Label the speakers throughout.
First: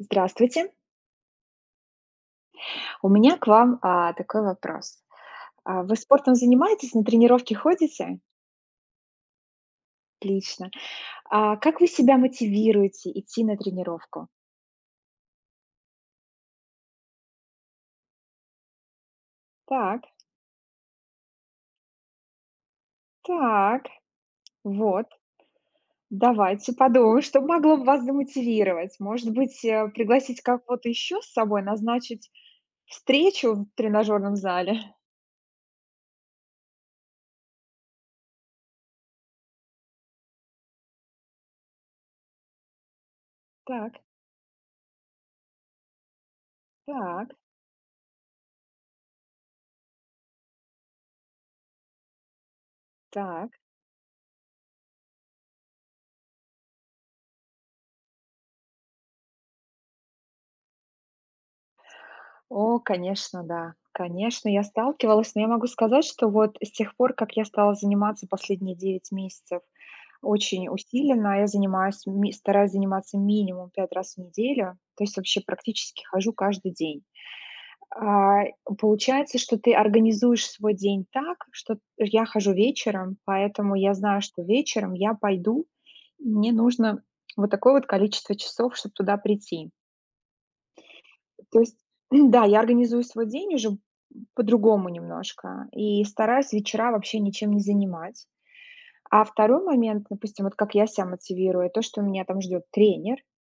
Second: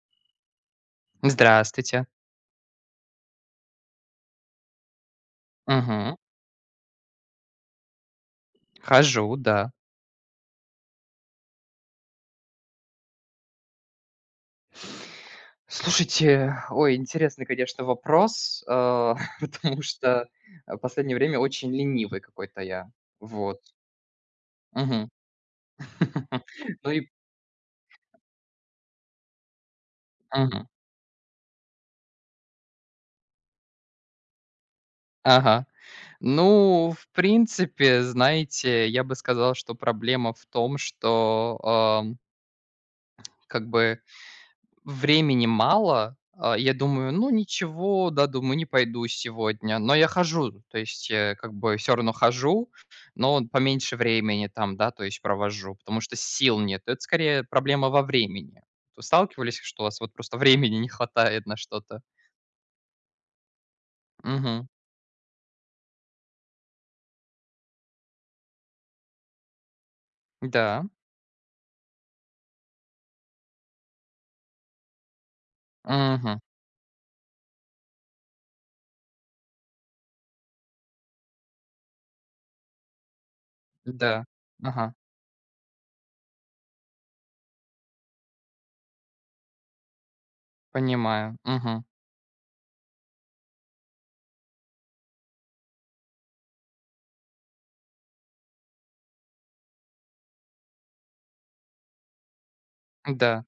Speaker 1: Здравствуйте.
Speaker 2: Здравствуйте.
Speaker 1: У меня к вам, такой вопрос. Вы
Speaker 2: Мгм.
Speaker 1: спортом занимаетесь, на тренировки ходите?
Speaker 2: Хожу, да.
Speaker 1: Отлично. А как вы себя мотивируете идти на тренировку?
Speaker 2: Слушайте, ой, интересный, конечно, вопрос, потому
Speaker 1: Так,
Speaker 2: что, последнее время очень ленивый какой-то я. Вот.
Speaker 1: так, вот.
Speaker 2: Мгм.
Speaker 1: Давайте
Speaker 2: Ну и
Speaker 1: подумаем, что могло бы вас замотивировать. Может быть, пригласить
Speaker 2: Мгм.
Speaker 1: кого-то еще с собой, назначить встречу в тренажерном зале?
Speaker 2: Ага. Ну, в принципе, знаете, я бы сказал, что проблема в том, что, как
Speaker 1: Так,
Speaker 2: бы времени мало. А, я думаю: "Ну,
Speaker 1: так,
Speaker 2: ничего, да, думаю, не пойду сегодня". Но я хожу, то есть, как бы все равно хожу, но
Speaker 1: так.
Speaker 2: вот поменьше времени там, да, то есть провожу, потому что сил нет. Это скорее проблема во времени. Вы сталкивались, что у вас вот просто времени не хватает на что-то?
Speaker 1: О, конечно, да. Конечно, я
Speaker 2: Мгм.
Speaker 1: сталкивалась, но я могу сказать, что вот с тех пор, как я стала заниматься последние 9 месяцев очень
Speaker 2: Да.
Speaker 1: усиленно, я занимаюсь, стараюсь заниматься минимум 5 раз в неделю, то есть вообще практически хожу
Speaker 2: Мгм.
Speaker 1: каждый день. А, Получается, что ты организуешь свой день так, что я хожу вечером, поэтому я знаю,
Speaker 2: Да.
Speaker 1: что
Speaker 2: Ага.
Speaker 1: вечером я пойду, и мне нужно вот такое вот количество часов, чтобы туда прийти.
Speaker 2: Понимаю.
Speaker 1: То есть,
Speaker 2: Мгм.
Speaker 1: да, я организую свой день уже по-другому немножко. И стараюсь вечера вообще ничем не занимать. А второй момент, допустим, вот как я себя мотивирую, то, что меня там ждет тренер,
Speaker 2: Да.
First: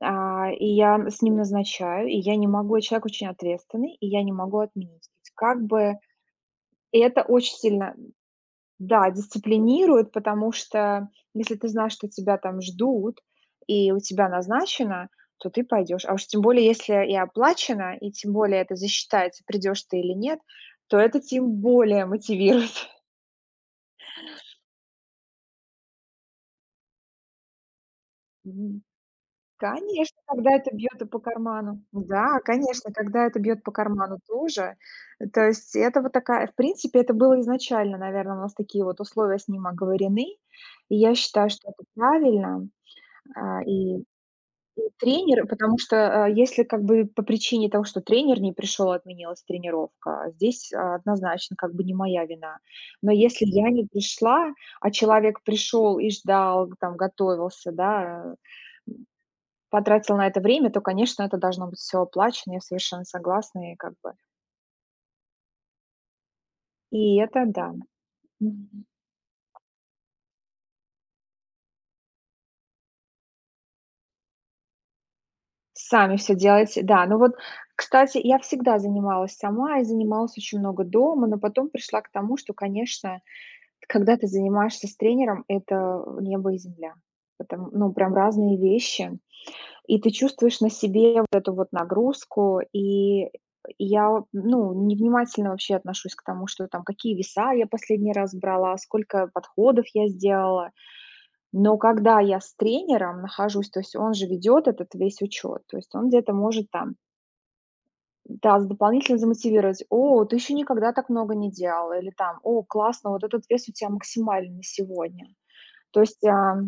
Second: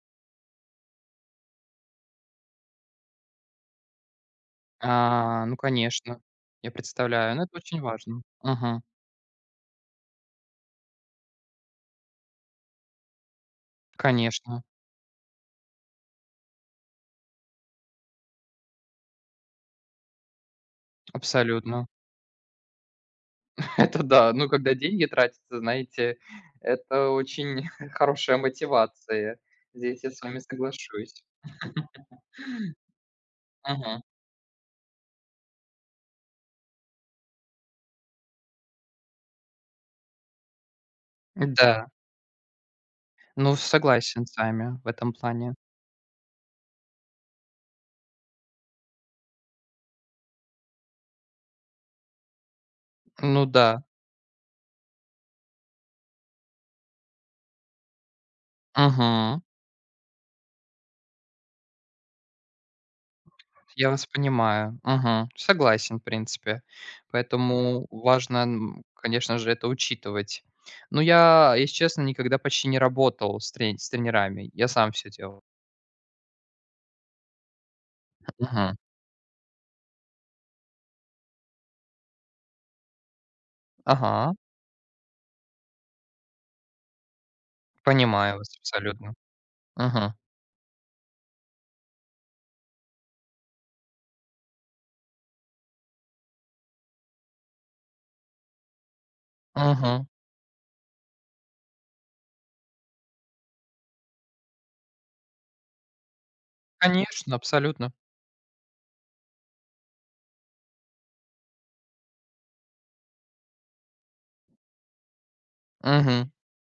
Speaker 1: и я с ним назначаю, и я не могу, человек очень ответственный, и я не могу отменить.
Speaker 2: А, ну,
Speaker 1: Как бы
Speaker 2: конечно. Я
Speaker 1: и это
Speaker 2: представляю, но
Speaker 1: очень
Speaker 2: это очень
Speaker 1: сильно,
Speaker 2: важно. Мгм.
Speaker 1: да, дисциплинирует, потому что если ты знаешь, что тебя там ждут и у тебя
Speaker 2: Конечно.
Speaker 1: назначено, то ты пойдешь. А уж тем более, если и оплачено, и тем более это засчитается, придешь ты или нет, то это тем
Speaker 2: Абсолютно.
Speaker 1: более мотивирует.
Speaker 2: Это да. Ну, когда деньги тратятся, знаете, это очень хорошая
Speaker 1: Мгм.
Speaker 2: мотивация. Здесь я
Speaker 1: Конечно,
Speaker 2: с вами
Speaker 1: когда это бьет и по
Speaker 2: соглашусь.
Speaker 1: карману. Да, конечно, когда это бьет по
Speaker 2: Мгм.
Speaker 1: карману тоже. То есть это вот такая, в принципе, это было изначально, наверное, у нас такие вот условия с ним оговорены. И я считаю, что это
Speaker 2: Да.
Speaker 1: правильно.
Speaker 2: Ну,
Speaker 1: И
Speaker 2: согласен с вами в этом
Speaker 1: тренер,
Speaker 2: плане.
Speaker 1: потому что, если как бы по причине того, что тренер не пришел, отменилась тренировка, а здесь, однозначно как бы не моя вина. Но если
Speaker 2: Ну
Speaker 1: я
Speaker 2: да.
Speaker 1: не пришла, а человек пришел и ждал, там готовился, да,
Speaker 2: Мгм.
Speaker 1: потратил на это время, то, конечно, это должно быть все оплачено. Я совершенно согласна, и
Speaker 2: Я
Speaker 1: как
Speaker 2: вас
Speaker 1: бы
Speaker 2: понимаю. Мгм. Согласен, в принципе.
Speaker 1: и это да.
Speaker 2: Поэтому важно,
Speaker 1: Мгм.
Speaker 2: конечно же, это учитывать. Но я, если честно, никогда почти не работал с тренерами. Я сам все делал.
Speaker 1: Сами все делаете, да. Ну вот, кстати, я
Speaker 2: Мгм.
Speaker 1: всегда занималась сама и занималась очень много дома, но потом пришла к тому, что, конечно, когда ты
Speaker 2: Ага.
Speaker 1: занимаешься с тренером, это небо и земля. Потому ну, прям
Speaker 2: Понимаю вас
Speaker 1: разные
Speaker 2: абсолютно.
Speaker 1: вещи. И ты
Speaker 2: Мгм.
Speaker 1: чувствуешь на себе вот эту вот нагрузку. И я, ну, невнимательно вообще отношусь к тому, что там, какие веса я последний раз брала, сколько подходов
Speaker 2: Мгм.
Speaker 1: я сделала. Но когда я с тренером нахожусь, то есть он же ведет этот весь учет, то есть он где-то может там,
Speaker 2: Конечно, абсолютно.
Speaker 1: да, дополнительно замотивировать: о, ты еще никогда так много не делала, или там: о, классно, вот этот вес у тебя максимальный сегодня. То есть,
Speaker 2: Мгм.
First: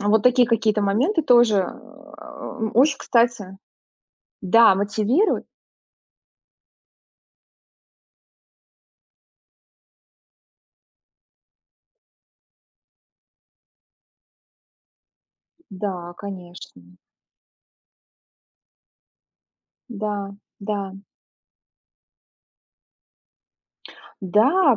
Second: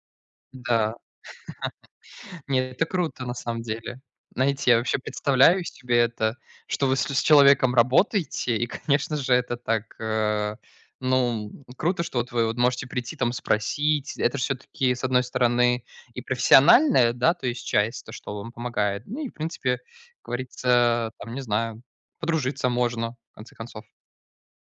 Speaker 1: вот такие какие-то
Speaker 2: Да.
Speaker 1: моменты тоже, м,
Speaker 2: Нет, это
Speaker 1: очень,
Speaker 2: круто на
Speaker 1: кстати.
Speaker 2: самом деле. Знаете,
Speaker 1: Да,
Speaker 2: я вообще
Speaker 1: мотивируют.
Speaker 2: представляю себе это, что вы с человеком работаете, и, конечно же, это так, ну, круто, что вот вы вот можете прийти там спросить. Это ж всё-таки, с одной стороны,
Speaker 1: Да,
Speaker 2: и
Speaker 1: конечно.
Speaker 2: профессиональная, да, то есть часть, то, что вам помогает. Ну и, в принципе, как
Speaker 1: Да, да.
Speaker 2: говорится, там, не знаю, подружиться можно, в конце концов.
Speaker 1: Да,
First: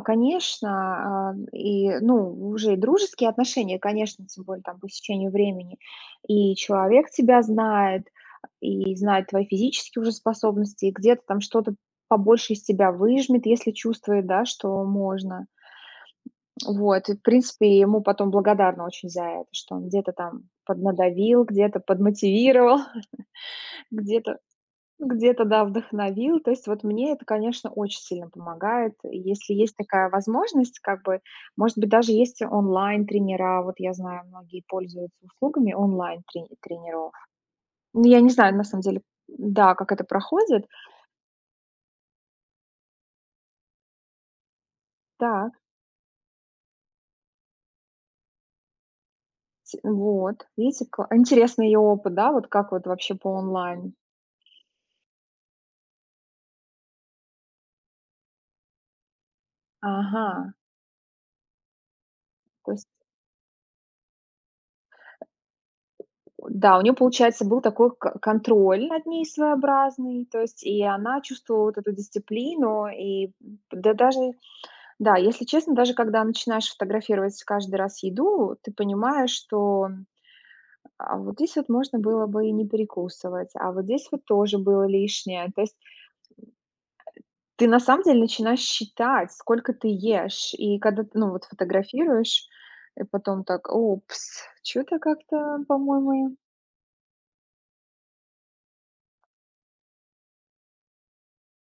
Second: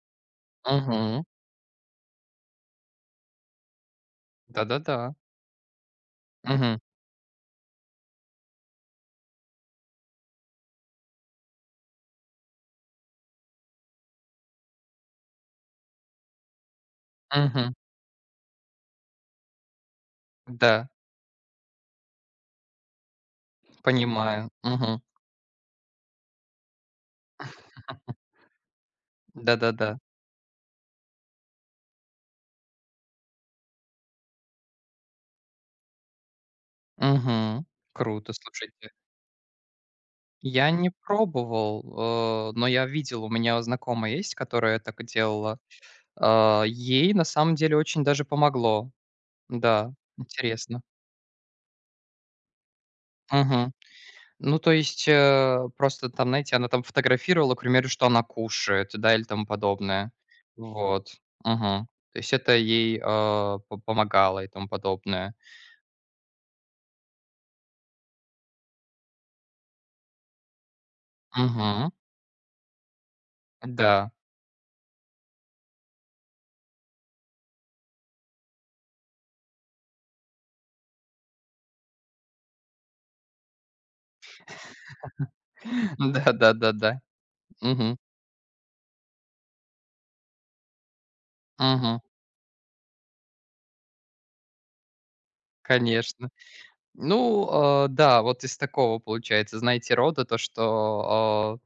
Speaker 2: Мгм.
Speaker 1: конечно, и, ну, уже и дружеские отношения, конечно, тем более там по
Speaker 2: Да-да-да.
Speaker 1: стечению времени. И
Speaker 2: Мгм.
Speaker 1: человек тебя знает, и знает твои физические уже способности, и где-то там что-то побольше из тебя выжмет, если чувствует, да, что можно. Вот, и, в
Speaker 2: Мгм.
Speaker 1: принципе, ему потом благодарна очень за это, что он где-то там
Speaker 2: Да,
Speaker 1: поднадавил, где-то подмотивировал, где-то
Speaker 2: понимаю. Мгм.
Speaker 1: где-то, да, вдохновил. То есть вот мне это, конечно, очень сильно помогает. Если есть
Speaker 2: Да-да-да.
Speaker 1: такая возможность, как бы, может быть, даже есть онлайн-тренера. Вот я знаю, многие пользуются услугами онлайн-тренеров.
Speaker 2: Мгм.
Speaker 1: Ну, я не
Speaker 2: Круто,
Speaker 1: знаю, на самом
Speaker 2: слушайте.
Speaker 1: деле, да, как это проходит.
Speaker 2: Я не пробовал, но я видел, у меня знакомая есть, которая так
Speaker 1: Так,
Speaker 2: делала. А, ей на самом деле очень даже помогло. Да,
Speaker 1: вот,
Speaker 2: интересно.
Speaker 1: видите, интересный ее опыт, да, вот как вот вообще по
Speaker 2: Мгм.
Speaker 1: онлайн.
Speaker 2: Ну, то есть, просто там, знаете, она там фотографировала, к примеру, что она кушает, да, или тому подобное.
Speaker 1: Ага,
Speaker 2: Вот. Мгм. То есть это
Speaker 1: то есть.
Speaker 2: ей, а, по помогало и тому подобное.
Speaker 1: Да, у нее получается, был такой к контроль над ней своеобразный, то есть и она чувствовала вот
Speaker 2: Мгм.
Speaker 1: эту дисциплину. И да
Speaker 2: Да.
Speaker 1: даже, да, если честно, даже когда начинаешь фотографировать каждый раз еду, ты понимаешь, что, а вот здесь вот можно было бы и не перекусывать, а вот здесь вот тоже было лишнее. То есть
Speaker 2: Да-да-да-да.
Speaker 1: ты на
Speaker 2: Мгм.
Speaker 1: самом деле начинаешь считать, сколько ты ешь. И когда ты, ну, вот
Speaker 2: Мгм.
Speaker 1: фотографируешь, и потом так: "Упс, что то как-то,
Speaker 2: Конечно.
Speaker 1: по-моему".
Speaker 2: Ну, а, да, вот из такого получается, знаете, рода то, что, а,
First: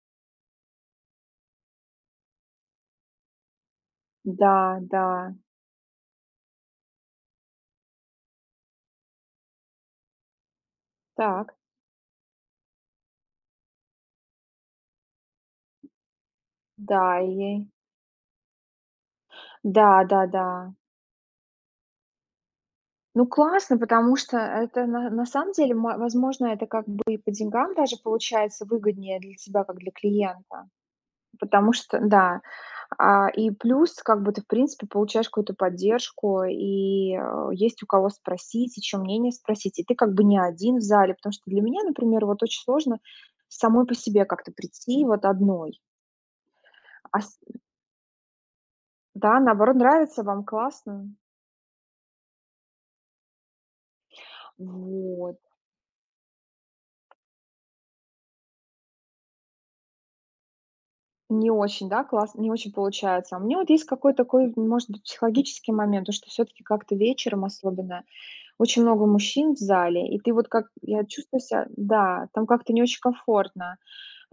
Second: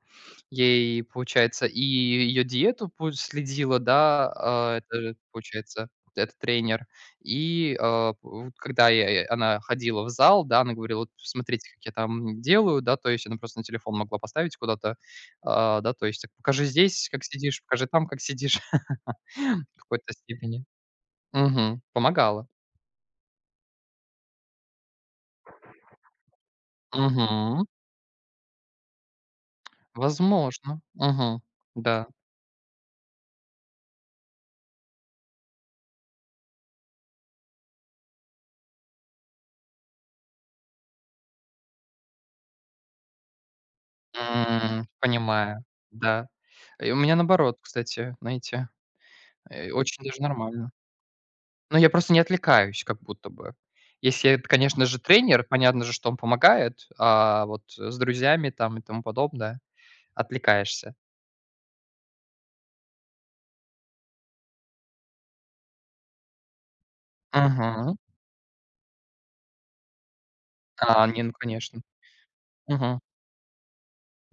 Speaker 2: ей, получается, и ее диету пу следила, да,
Speaker 1: Да,
Speaker 2: а, это
Speaker 1: да,
Speaker 2: же, получается, вот этот тренер. И, а, у когда я она ходила в зал, да, она говорила: "Вот
Speaker 1: так.
Speaker 2: смотрите, как я там делаю", да, то есть она просто на телефон могла поставить куда-то, а, да, то есть так: "Покажи
Speaker 1: Да,
Speaker 2: здесь, как
Speaker 1: и ей
Speaker 2: сидишь, покажи там, как сидишь". В какой-то
Speaker 1: да-да-да.
Speaker 2: степени. Мгм. Помогала.
Speaker 1: Ну, классно, потому что это на самом деле, мо возможно, это как бы и по
Speaker 2: Мгм.
Speaker 1: деньгам даже получается выгоднее для тебя как для клиента.
Speaker 2: Возможно. Мгм.
Speaker 1: Потому что
Speaker 2: Да.
Speaker 1: да, и плюс как бы ты, в принципе, получаешь какую-то поддержку, и, есть у кого спросить, и чьё мнение спросить. И ты как бы не один в зале, потому что для меня, например, вот очень сложно самой по себе как-то прийти вот
Speaker 2: Понимаю.
Speaker 1: одной.
Speaker 2: Да. И у меня
Speaker 1: А с
Speaker 2: наоборот, кстати, знаете,
Speaker 1: да, наоборот,
Speaker 2: очень даже
Speaker 1: нравится, вам
Speaker 2: нормально.
Speaker 1: классно.
Speaker 2: Но я просто не отвлекаюсь как будто бы. Если это, конечно же,
Speaker 1: Вот.
Speaker 2: тренер, понятно же, что он помогает, а вот с друзьями там и тому подобное отвлекаешься.
Speaker 1: Не очень, да, класс не очень получается. А у меня вот есть какой-то такой, может быть, психологический момент, то, что все таки как-то вечером
Speaker 2: Мгм.
Speaker 1: особенно очень много мужчин в зале, и ты вот как я
Speaker 2: А, не, ну
Speaker 1: чувствую себя,
Speaker 2: конечно.
Speaker 1: да, там как-то не очень
Speaker 2: Мгм.
Speaker 1: комфортно.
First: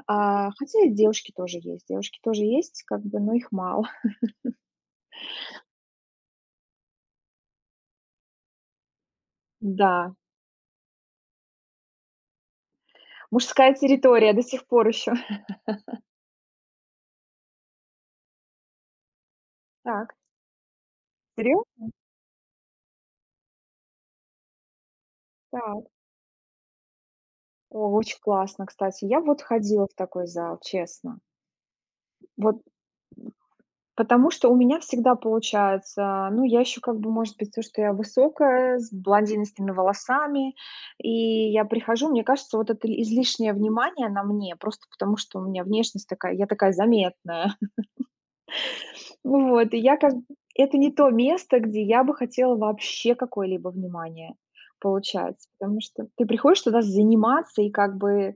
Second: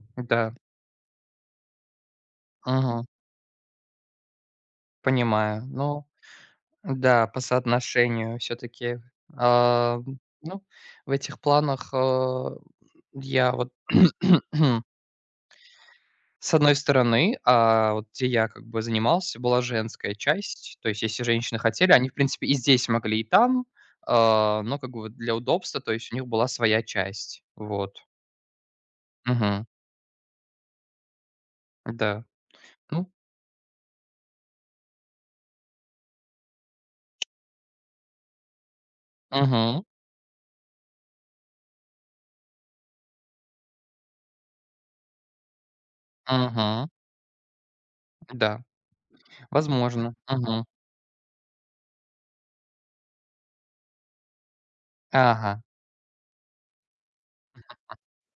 Speaker 1: А,
Speaker 2: Да.
Speaker 1: хотя и девушки тоже есть, как
Speaker 2: Мгм.
Speaker 1: бы, но их мало.
Speaker 2: Понимаю. Ну да, по соотношению все-таки, а,
Speaker 1: Да,
Speaker 2: ну, в этих планах. Я вот,
Speaker 1: мужская территория до сих пор еще.
Speaker 2: с одной стороны, а, вот где я как бы занимался, была
Speaker 1: Так,
Speaker 2: женская часть. То есть если женщины
Speaker 1: серьёзно?
Speaker 2: хотели, они, в принципе, и здесь могли, и там, а, но как бы вот для удобства,
Speaker 1: Так.
Speaker 2: то есть у них была своя часть.
Speaker 1: О,
Speaker 2: Вот.
Speaker 1: очень классно, кстати. Я вот
Speaker 2: Мгм.
Speaker 1: ходила в такой зал, честно.
Speaker 2: Да.
Speaker 1: Вот.
Speaker 2: Ну.
Speaker 1: Потому что у меня всегда получается, ну, я еще как бы, может быть, то, что я высокая, с блондинистыми
Speaker 2: Мгм.
Speaker 1: волосами, и я прихожу, мне кажется, вот это излишнее внимание на мне, просто потому что у меня внешность такая, я такая
Speaker 2: Мгм.
Speaker 1: заметная.
Speaker 2: Да.
Speaker 1: Ну вот, и я
Speaker 2: Возможно. Мгм.
Speaker 1: это не то место, где я бы хотела вообще какое-либо внимание получать,
Speaker 2: Ага.
Speaker 1: потому что ты приходишь туда заниматься и как бы,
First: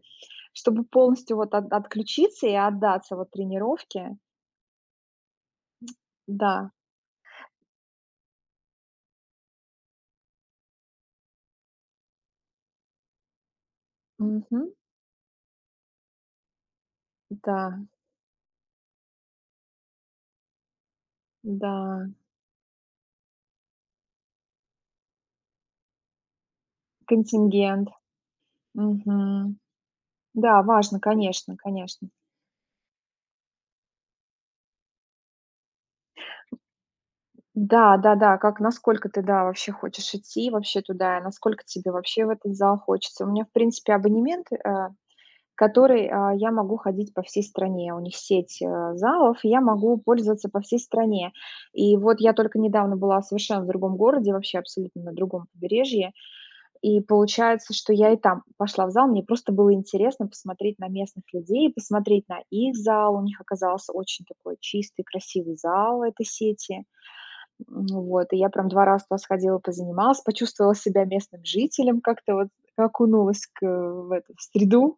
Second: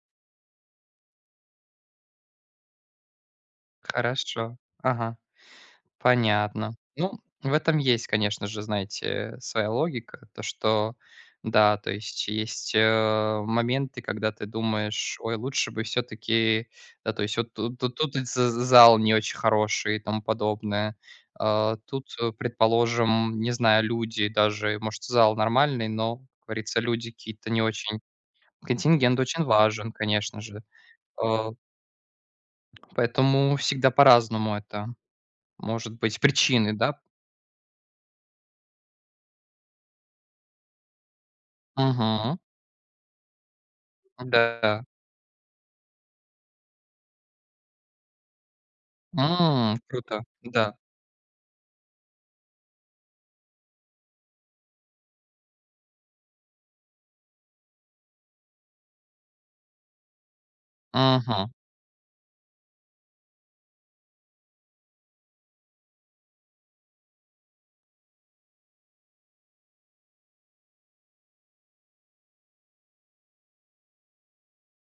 Speaker 1: чтобы полностью вот отключиться и отдаться вот тренировке,
Speaker 2: Хорошо. Ага.
Speaker 1: да.
Speaker 2: Понятно. Ну, в этом есть, конечно же, знаете, своя логика. То, что да, то есть, моменты, когда ты
Speaker 1: Мгм.
Speaker 2: думаешь: "Ой, лучше бы все таки да, то есть вот тут
Speaker 1: Да,
Speaker 2: тут тут и з зал не очень хороший и тому подобное. А,
Speaker 1: да.
Speaker 2: тут, предположим, не знаю, люди даже, может, зал нормальный, но, как говорится, люди какие-то не
Speaker 1: Контингент.
Speaker 2: очень. Контингент очень
Speaker 1: Мгм.
Speaker 2: важен, конечно
Speaker 1: Да,
Speaker 2: же.
Speaker 1: важно,
Speaker 2: А,
Speaker 1: конечно, конечно.
Speaker 2: поэтому всегда по-разному это может быть причины, да?
Speaker 1: Да, да-да, как насколько ты, да, вообще хочешь идти вообще туда, и насколько тебе вообще в
Speaker 2: Мгм.
Speaker 1: этот зал хочется. У меня, в принципе, абонемент,
Speaker 2: Да.
Speaker 1: который, я могу ходить по всей стране. У них сеть, залов, и я могу
Speaker 2: Круто,
Speaker 1: пользоваться по
Speaker 2: да.
Speaker 1: всей стране. И вот я только недавно была совершенно в другом городе, вообще абсолютно на другом побережье. И получается, что я и там пошла в зал. Мне просто было интересно посмотреть на местных
Speaker 2: Мгм,
Speaker 1: людей, посмотреть на их зал. У них оказался очень такой чистый, красивый зал этой сети. Вот, и я прям два раза туда сходила, позанималась, почувствовала себя местным жителем, как-то вот окунулась в эту в среду.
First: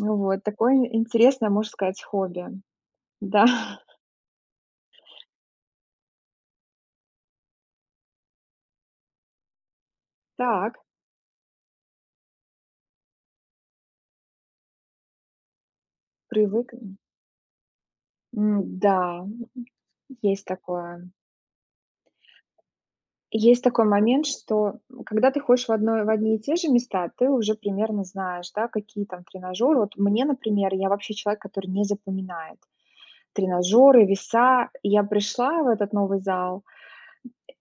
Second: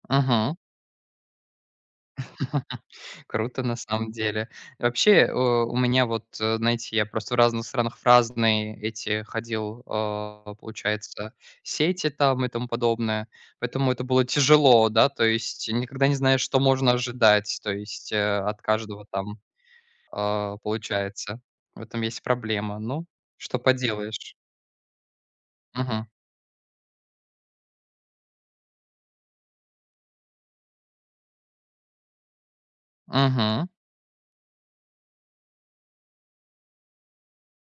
Speaker 1: Вот,
Speaker 2: мгм.
Speaker 1: такое интересное, можно сказать, хобби. Да,
Speaker 2: Круто на самом деле. Вообще, о, у меня вот, знаете, я просто в разных странах в разные эти ходил, а,
Speaker 1: так,
Speaker 2: получается, сети там и тому подобное, поэтому это было тяжело, да, то есть никогда не знаешь, что
Speaker 1: привык.
Speaker 2: можно ожидать, то есть, от каждого
Speaker 1: Да,
Speaker 2: там,
Speaker 1: есть
Speaker 2: а,
Speaker 1: такое.
Speaker 2: получается. В этом есть проблема. Ну, что
Speaker 1: Есть такой момент,
Speaker 2: поделаешь.
Speaker 1: что когда ты ходишь в одно
Speaker 2: Мгм,
Speaker 1: в одни и те же места, ты уже примерно знаешь, да, какие там тренажёры. Вот мне, например, я вообще человек, который не запоминает
Speaker 2: мгм,
Speaker 1: тренажеры, веса. Я пришла в этот новый зал,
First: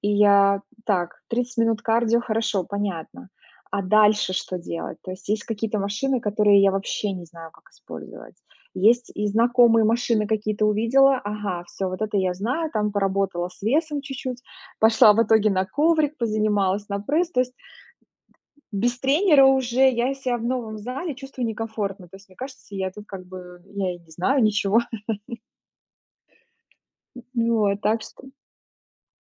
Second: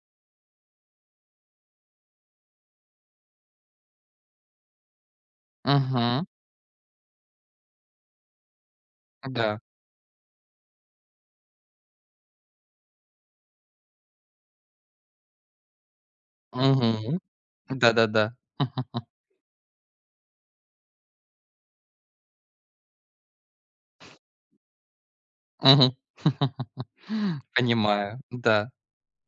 Speaker 1: и я: "Так, 30 минут кардио- хорошо, понятно. А дальше что делать?" То есть есть какие-то машины,
Speaker 2: мгм,
Speaker 1: которые я вообще не знаю, как использовать. Есть и
Speaker 2: да,
Speaker 1: знакомые машины какие-то увидела. Ага, все, вот это я знаю. Там поработала с весом чуть-чуть, пошла в итоге на коврик, позанималась на
Speaker 2: мгм.
Speaker 1: пресс. То есть
Speaker 2: Да-да-да.
Speaker 1: без тренера уже я себя в новом зале чувствую некомфортно. То есть мне кажется, я тут как бы я и не знаю ничего.
Speaker 2: Мгм.
Speaker 1: Вот, так
Speaker 2: Понимаю,
Speaker 1: что.
Speaker 2: да.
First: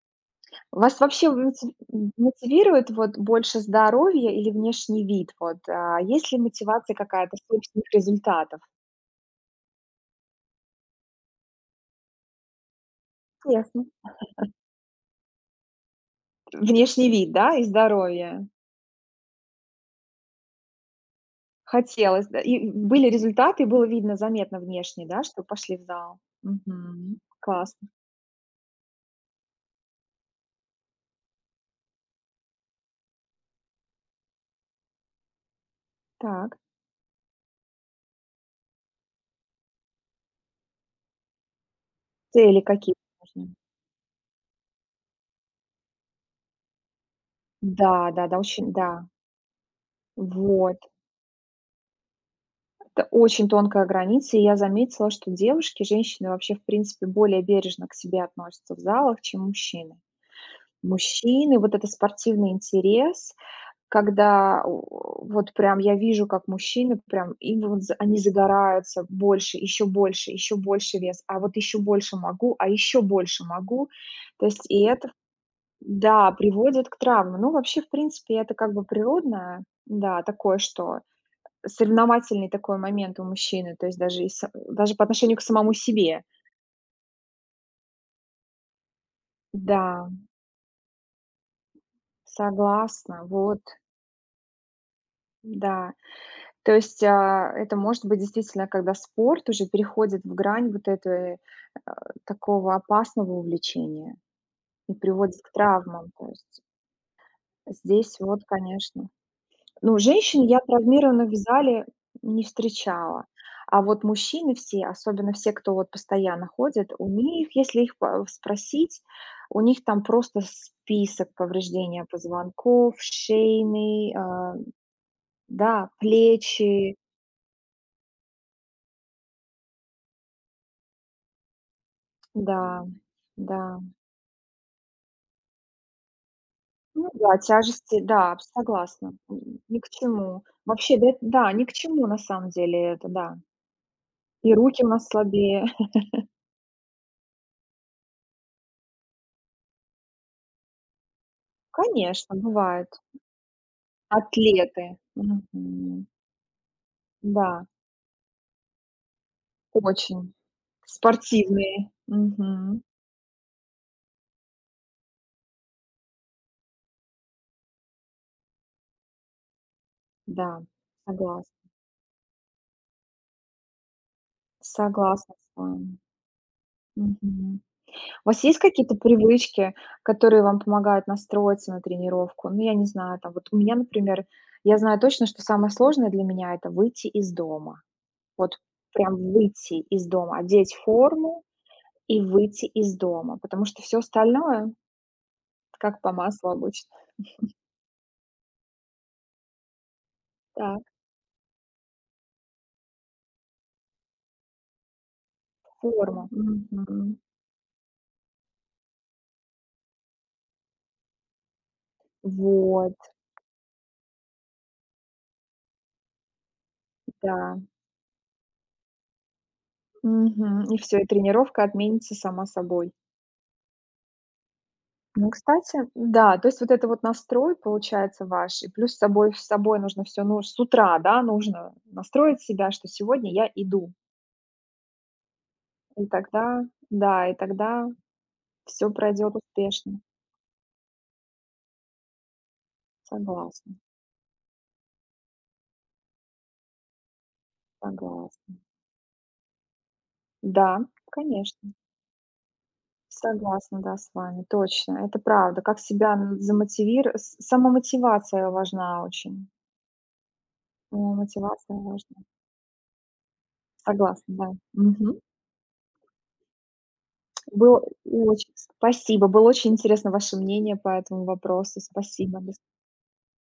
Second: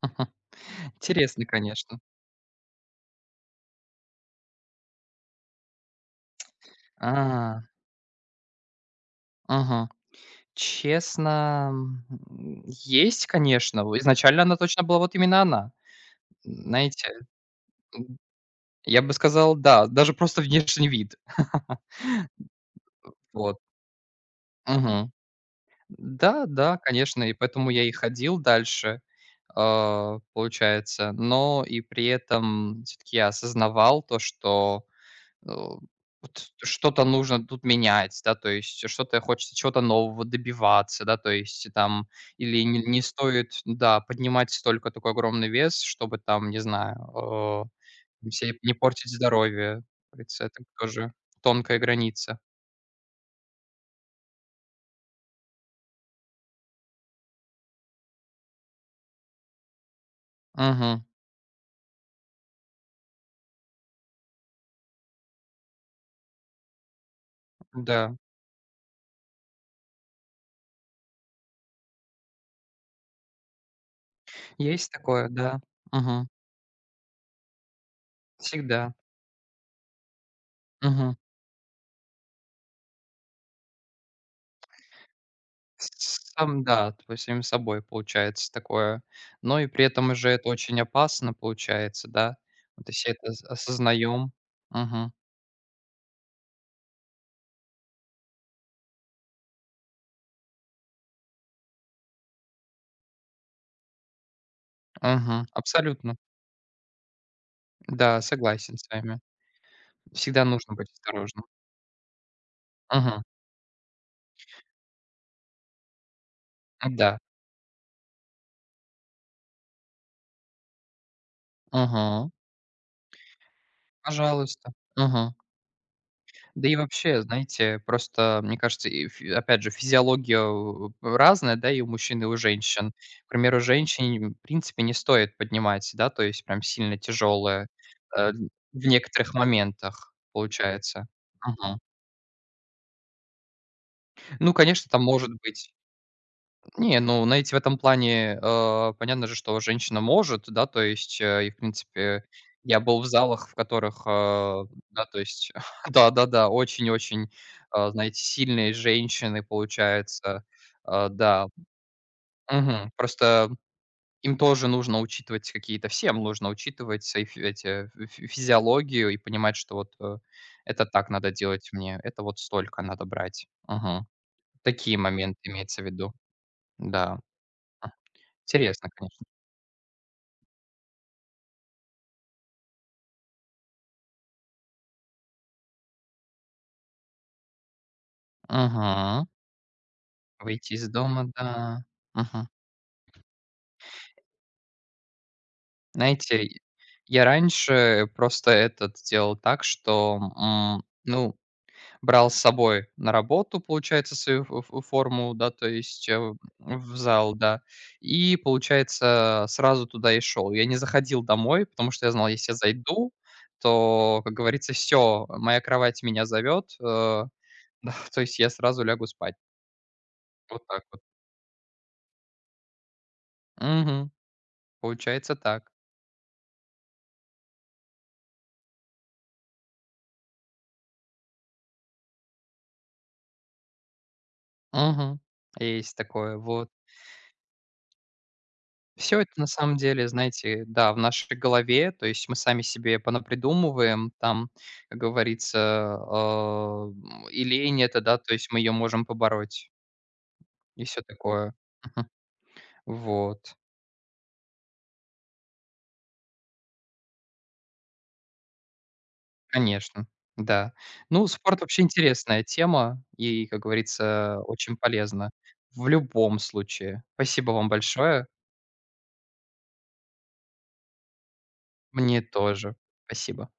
Speaker 1: Вас вообще
Speaker 2: Интересно,
Speaker 1: мотив
Speaker 2: конечно.
Speaker 1: мотивирует вот больше здоровье или внешний вид? Вот, есть ли мотивация какая-то
Speaker 2: А,
Speaker 1: собственных результатов?
Speaker 2: Ага. Честно, есть, конечно.
Speaker 1: Ясно.
Speaker 2: В изначально она точно была вот именно она. Знаете,
Speaker 1: Внешний вид, да, и здоровье.
Speaker 2: я бы сказал, да, даже просто внешний вид.
Speaker 1: Хотелось, да. И были
Speaker 2: Вот.
Speaker 1: результаты, и было видно заметно внешне,
Speaker 2: Мгм.
Speaker 1: да, что пошли в зал.
Speaker 2: Да, да,
Speaker 1: Мгм.
Speaker 2: конечно, и поэтому я
Speaker 1: Классно.
Speaker 2: и ходил дальше, а, получается. Но и при этом все таки я осознавал то, что Э, вот
Speaker 1: Так.
Speaker 2: что-то нужно тут менять, да, то есть что-то хочется чего-то нового добиваться, да, то есть там
Speaker 1: Цели
Speaker 2: или не,
Speaker 1: какие
Speaker 2: не стоит,
Speaker 1: важны?
Speaker 2: да, поднимать столько такой огромный вес, чтобы там, не знаю,
Speaker 1: Да, да, да,
Speaker 2: себе
Speaker 1: очень,
Speaker 2: не
Speaker 1: да.
Speaker 2: портить здоровье. Как говорится, это
Speaker 1: Вот.
Speaker 2: тоже тонкая граница.
Speaker 1: Это очень тонкая граница, и я заметила, что девушки, женщины вообще, в принципе, более бережно к себе относятся в залах, чем мужчины.
Speaker 2: Мгм.
Speaker 1: Мужчины, вот это спортивный интерес, когда у вот прям я вижу, как мужчины прям, им вот з
Speaker 2: Да,
Speaker 1: они загораются больше, еще больше, еще больше вес, а вот еще больше могу, а еще больше могу. То есть и
Speaker 2: есть
Speaker 1: это,
Speaker 2: такое, да. Мгм.
Speaker 1: да, приводит к травмам. Ну, вообще, в принципе, это как бы
Speaker 2: Всегда.
Speaker 1: природное, да, такое, что
Speaker 2: Мгм.
Speaker 1: соревновательный такой момент у мужчины, то есть даже и са даже по отношению к самому себе.
Speaker 2: Сам, да, то есть самим собой получается такое. Но и при
Speaker 1: Да,
Speaker 2: этом уже это очень опасно получается, да. Вот если
Speaker 1: согласна,
Speaker 2: это ос
Speaker 1: вот,
Speaker 2: осознаем. Мгм,
Speaker 1: да. То есть, это может быть действительно, когда спорт уже переходит в грань вот этого такого опасного увлечения и приводит
Speaker 2: мгм,
Speaker 1: к травмам.
Speaker 2: абсолютно.
Speaker 1: То есть здесь
Speaker 2: Да,
Speaker 1: вот,
Speaker 2: согласен с
Speaker 1: конечно.
Speaker 2: вами.
Speaker 1: Ну, женщин
Speaker 2: Всегда
Speaker 1: я
Speaker 2: нужно быть
Speaker 1: травмированных в
Speaker 2: осторожным.
Speaker 1: зале не
Speaker 2: Мгм,
Speaker 1: встречала, а вот мужчины все, особенно все, кто вот постоянно ходит, у
Speaker 2: да.
Speaker 1: них, если их по спросить, у них там просто список повреждения
Speaker 2: Мгм,
Speaker 1: позвонков, шейный,
Speaker 2: пожалуйста. Мгм.
Speaker 1: да,
Speaker 2: Да и
Speaker 1: плечи.
Speaker 2: вообще, знаете, просто, мне кажется, и фи опять же, физиология, разная, да, и у мужчин, и у
Speaker 1: Да,
Speaker 2: женщин. К
Speaker 1: да.
Speaker 2: примеру, женщин, в принципе, не стоит поднимать, да, то есть прям сильно
Speaker 1: Ну да,
Speaker 2: тяжелое,
Speaker 1: тяжести, да,
Speaker 2: э, в
Speaker 1: согласна.
Speaker 2: некоторых
Speaker 1: Ни к
Speaker 2: моментах,
Speaker 1: чему. Вообще,
Speaker 2: получается.
Speaker 1: да, да, ни к
Speaker 2: Мгм.
Speaker 1: чему на самом деле это, да. И
Speaker 2: Ну,
Speaker 1: руки у
Speaker 2: конечно, там
Speaker 1: нас
Speaker 2: может
Speaker 1: слабее.
Speaker 2: быть Не, ну, знаете, в этом плане, понятно же, что женщина может, да, то есть, и, в принципе,
Speaker 1: Конечно,
Speaker 2: я
Speaker 1: бывают.
Speaker 2: был в залах, в которых,
Speaker 1: Атлеты.
Speaker 2: да, то есть,
Speaker 1: Мгм.
Speaker 2: да-да-да, очень-очень,
Speaker 1: Да,
Speaker 2: знаете, сильные женщины,
Speaker 1: очень.
Speaker 2: получается, да,
Speaker 1: Спортивные. Мгм.
Speaker 2: мгм. Просто им тоже нужно учитывать какие-то, всем нужно учитывать свои фи эти, фи физиологию и понимать, что вот,
Speaker 1: Да,
Speaker 2: это так надо
Speaker 1: согласна.
Speaker 2: делать мне, это вот столько надо брать. Мгм. Такие
Speaker 1: Согласна
Speaker 2: моменты
Speaker 1: с
Speaker 2: имеется в
Speaker 1: вами.
Speaker 2: виду. Да.
Speaker 1: Мгм. У вас есть
Speaker 2: Интересно,
Speaker 1: какие-то
Speaker 2: конечно.
Speaker 1: привычки, которые вам помогают настроиться на тренировку? Ну, я не знаю, там вот у меня, например, я знаю точно, что самое сложное для меня это выйти из дома. Вот прям
Speaker 2: Мгм.
Speaker 1: выйти из дома,
Speaker 2: Выйти
Speaker 1: одеть
Speaker 2: из дома,
Speaker 1: форму
Speaker 2: да.
Speaker 1: и
Speaker 2: Мгм.
Speaker 1: выйти из дома, потому что все остальное как по
Speaker 2: Знаете,
Speaker 1: маслу
Speaker 2: и
Speaker 1: обычно.
Speaker 2: я раньше просто этот делал так, что,
Speaker 1: Так,
Speaker 2: ну, брал с собой на работу, получается, свою ф ф форму, да, то есть,
Speaker 1: форма.
Speaker 2: в
Speaker 1: Мгм.
Speaker 2: зал, да, и, получается, сразу туда и шел. Я не заходил домой, потому что я знал, если я
Speaker 1: Вот,
Speaker 2: зайду, то, как говорится, все моя кровать меня зовет, да,
Speaker 1: да.
Speaker 2: то есть я сразу лягу спать. Вот
Speaker 1: Мгм. И
Speaker 2: так
Speaker 1: все,
Speaker 2: вот.
Speaker 1: и тренировка отменится сама собой.
Speaker 2: Мгм.
Speaker 1: Ну,
Speaker 2: Получается так.
Speaker 1: кстати, да, то есть вот это вот настрой получается ваш, и плюс с собой нужно все, ну, с утра, да, нужно настроить себя, что сегодня я иду.
Speaker 2: Мгм. Есть
Speaker 1: И
Speaker 2: такое,
Speaker 1: тогда,
Speaker 2: вот.
Speaker 1: да, и тогда все
Speaker 2: Все это
Speaker 1: пройдет
Speaker 2: на самом
Speaker 1: успешно.
Speaker 2: деле, знаете, да, в нашей голове, то есть мы сами себе
Speaker 1: Согласна,
Speaker 2: понапридумываем там, как говорится, а, и лень эта, да, то есть
Speaker 1: согласна.
Speaker 2: мы ее можем побороть
Speaker 1: Да,
Speaker 2: и все такое.
Speaker 1: конечно.
Speaker 2: Вот,
Speaker 1: Согласна, да, с вами. Точно. Это правда. Как себя замотивировать? Замотивир с самомотивация важна очень.
Speaker 2: конечно, да. Ну, спорт
Speaker 1: Самомотивация
Speaker 2: вообще
Speaker 1: важна.
Speaker 2: интересная тема и, как
Speaker 1: Согласна,
Speaker 2: говорится,
Speaker 1: да.
Speaker 2: очень
Speaker 1: Мгм.
Speaker 2: полезна в любом случае. Спасибо вам
Speaker 1: Было
Speaker 2: большое.
Speaker 1: очень спасибо. Было очень интересно ваше мнение по этому вопросу.
Speaker 2: Мне
Speaker 1: Спасибо. До
Speaker 2: тоже. Спасибо.